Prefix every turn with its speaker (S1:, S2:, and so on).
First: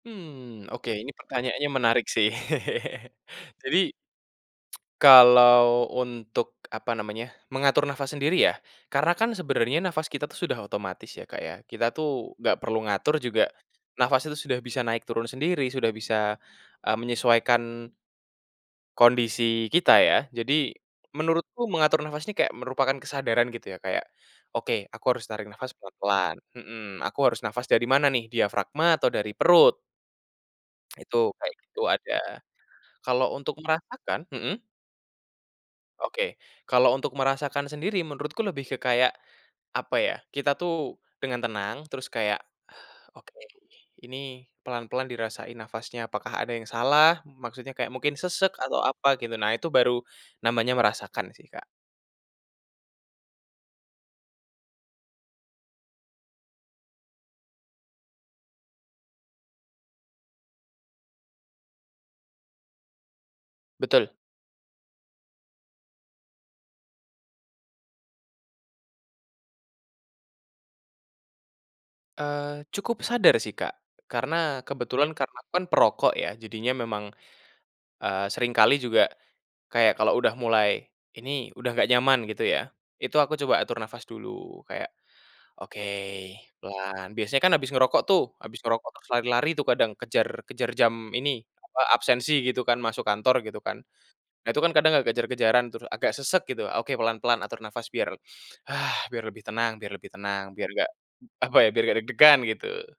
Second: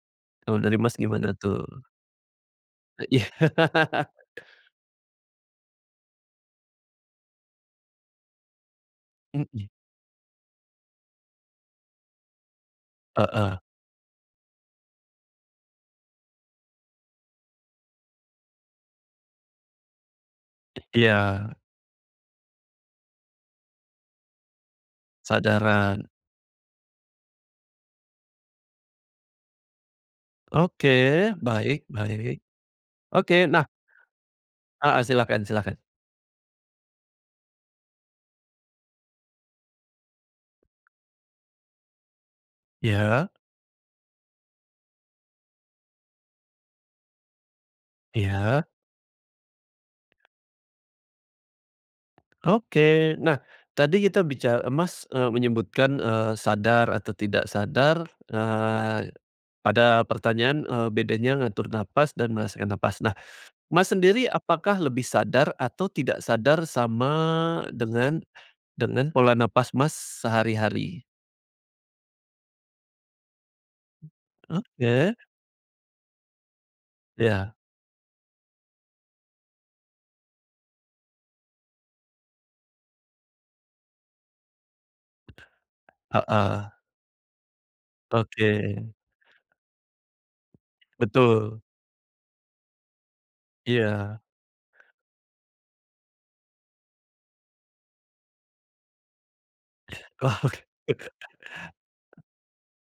S1: Kalau
S2: Mmm,
S1: dari,
S2: oke
S1: Mas,
S2: ini
S1: gimana
S2: pertanyaannya
S1: tuh?
S2: menarik sih,
S1: Eee, iya.
S2: Jadi, kalau untuk apa namanya, mengatur nafas sendiri ya karena kan
S1: Mmm.
S2: sebenarnya nafas kita tuh sudah otomatis ya, Kak, ya. Kita tuh nggak perlu ngatur juga
S1: Heeh.
S2: nafas itu sudah bisa naik turun sendiri sudah bisa, eee, menyesuaikan kondisi kita ya. Jadi,
S1: Iya.
S2: menurutku mengatur nafas ini kayak merupakan kesadaran gitu ya kayak, "Oke, aku harus tarik nafas
S1: Kesadaran.
S2: pelan-pelan," mmm, "Aku harus nafas dari mana nih diafragma atau dari perut?" Itu,
S1: Oke,
S2: kayak gitu
S1: baik
S2: ada.
S1: baik.
S2: Kalau
S1: Oke,
S2: untuk
S1: nah
S2: merasakan hmm.
S1: Heeh, silahkan silahkan.
S2: Oke, kalau untuk merasakan sendiri menurutku lebih ke kayak, apa ya kita tuh dengan tenang terus kayak,
S1: Iya.
S2: oke, ini pelan-pelan dirasain nafasnya apakah ada yang salah maksudnya kayak mungkin sesak
S1: Iya.
S2: atau apa gitu nah itu baru namanya merasakan sih, Kak.
S1: Oke. Nah, tadi kita bica Mas, eee, menyebutkan, eee, sadar atau tidak sadar, eee, pada pertanyaan, eee, bedanya ngatur napas dan merasakan napas. Nah, Mas,
S2: Betul.
S1: sendiri apakah lebih sadar atau tidak sadar sama dengan dengan pola nafas, Mas, sehari-hari?
S2: Eee, cukup sadar sih, Kak, karena kebetulan
S1: Oke.
S2: karena aku kan perokok ya jadinya memang,
S1: Iya.
S2: eee, seringkali juga kayak kalau udah mulai, "Ini udah gak nyaman," gitu ya. Itu aku coba atur nafas dulu kayak, oke,
S1: Heeh.
S2: pelan biasanya kan habis ngerokok tuh, habis
S1: Oke.
S2: ngerokok terus lari-lari tuh kadang kejar kejar jam ini,
S1: Betul.
S2: apa absensi gitu kan masuk kantor gitu kan.
S1: Iya.
S2: Nah itu kan kadang kayak kejar-kejaran terus agak sesak gitu, oke pelan-pelan atur nafas biar biar lebih tenang biar lebih
S1: Ke
S2: tenang,
S1: laut.
S2: biar gak, apa ya, biar gak deg-degan gitu.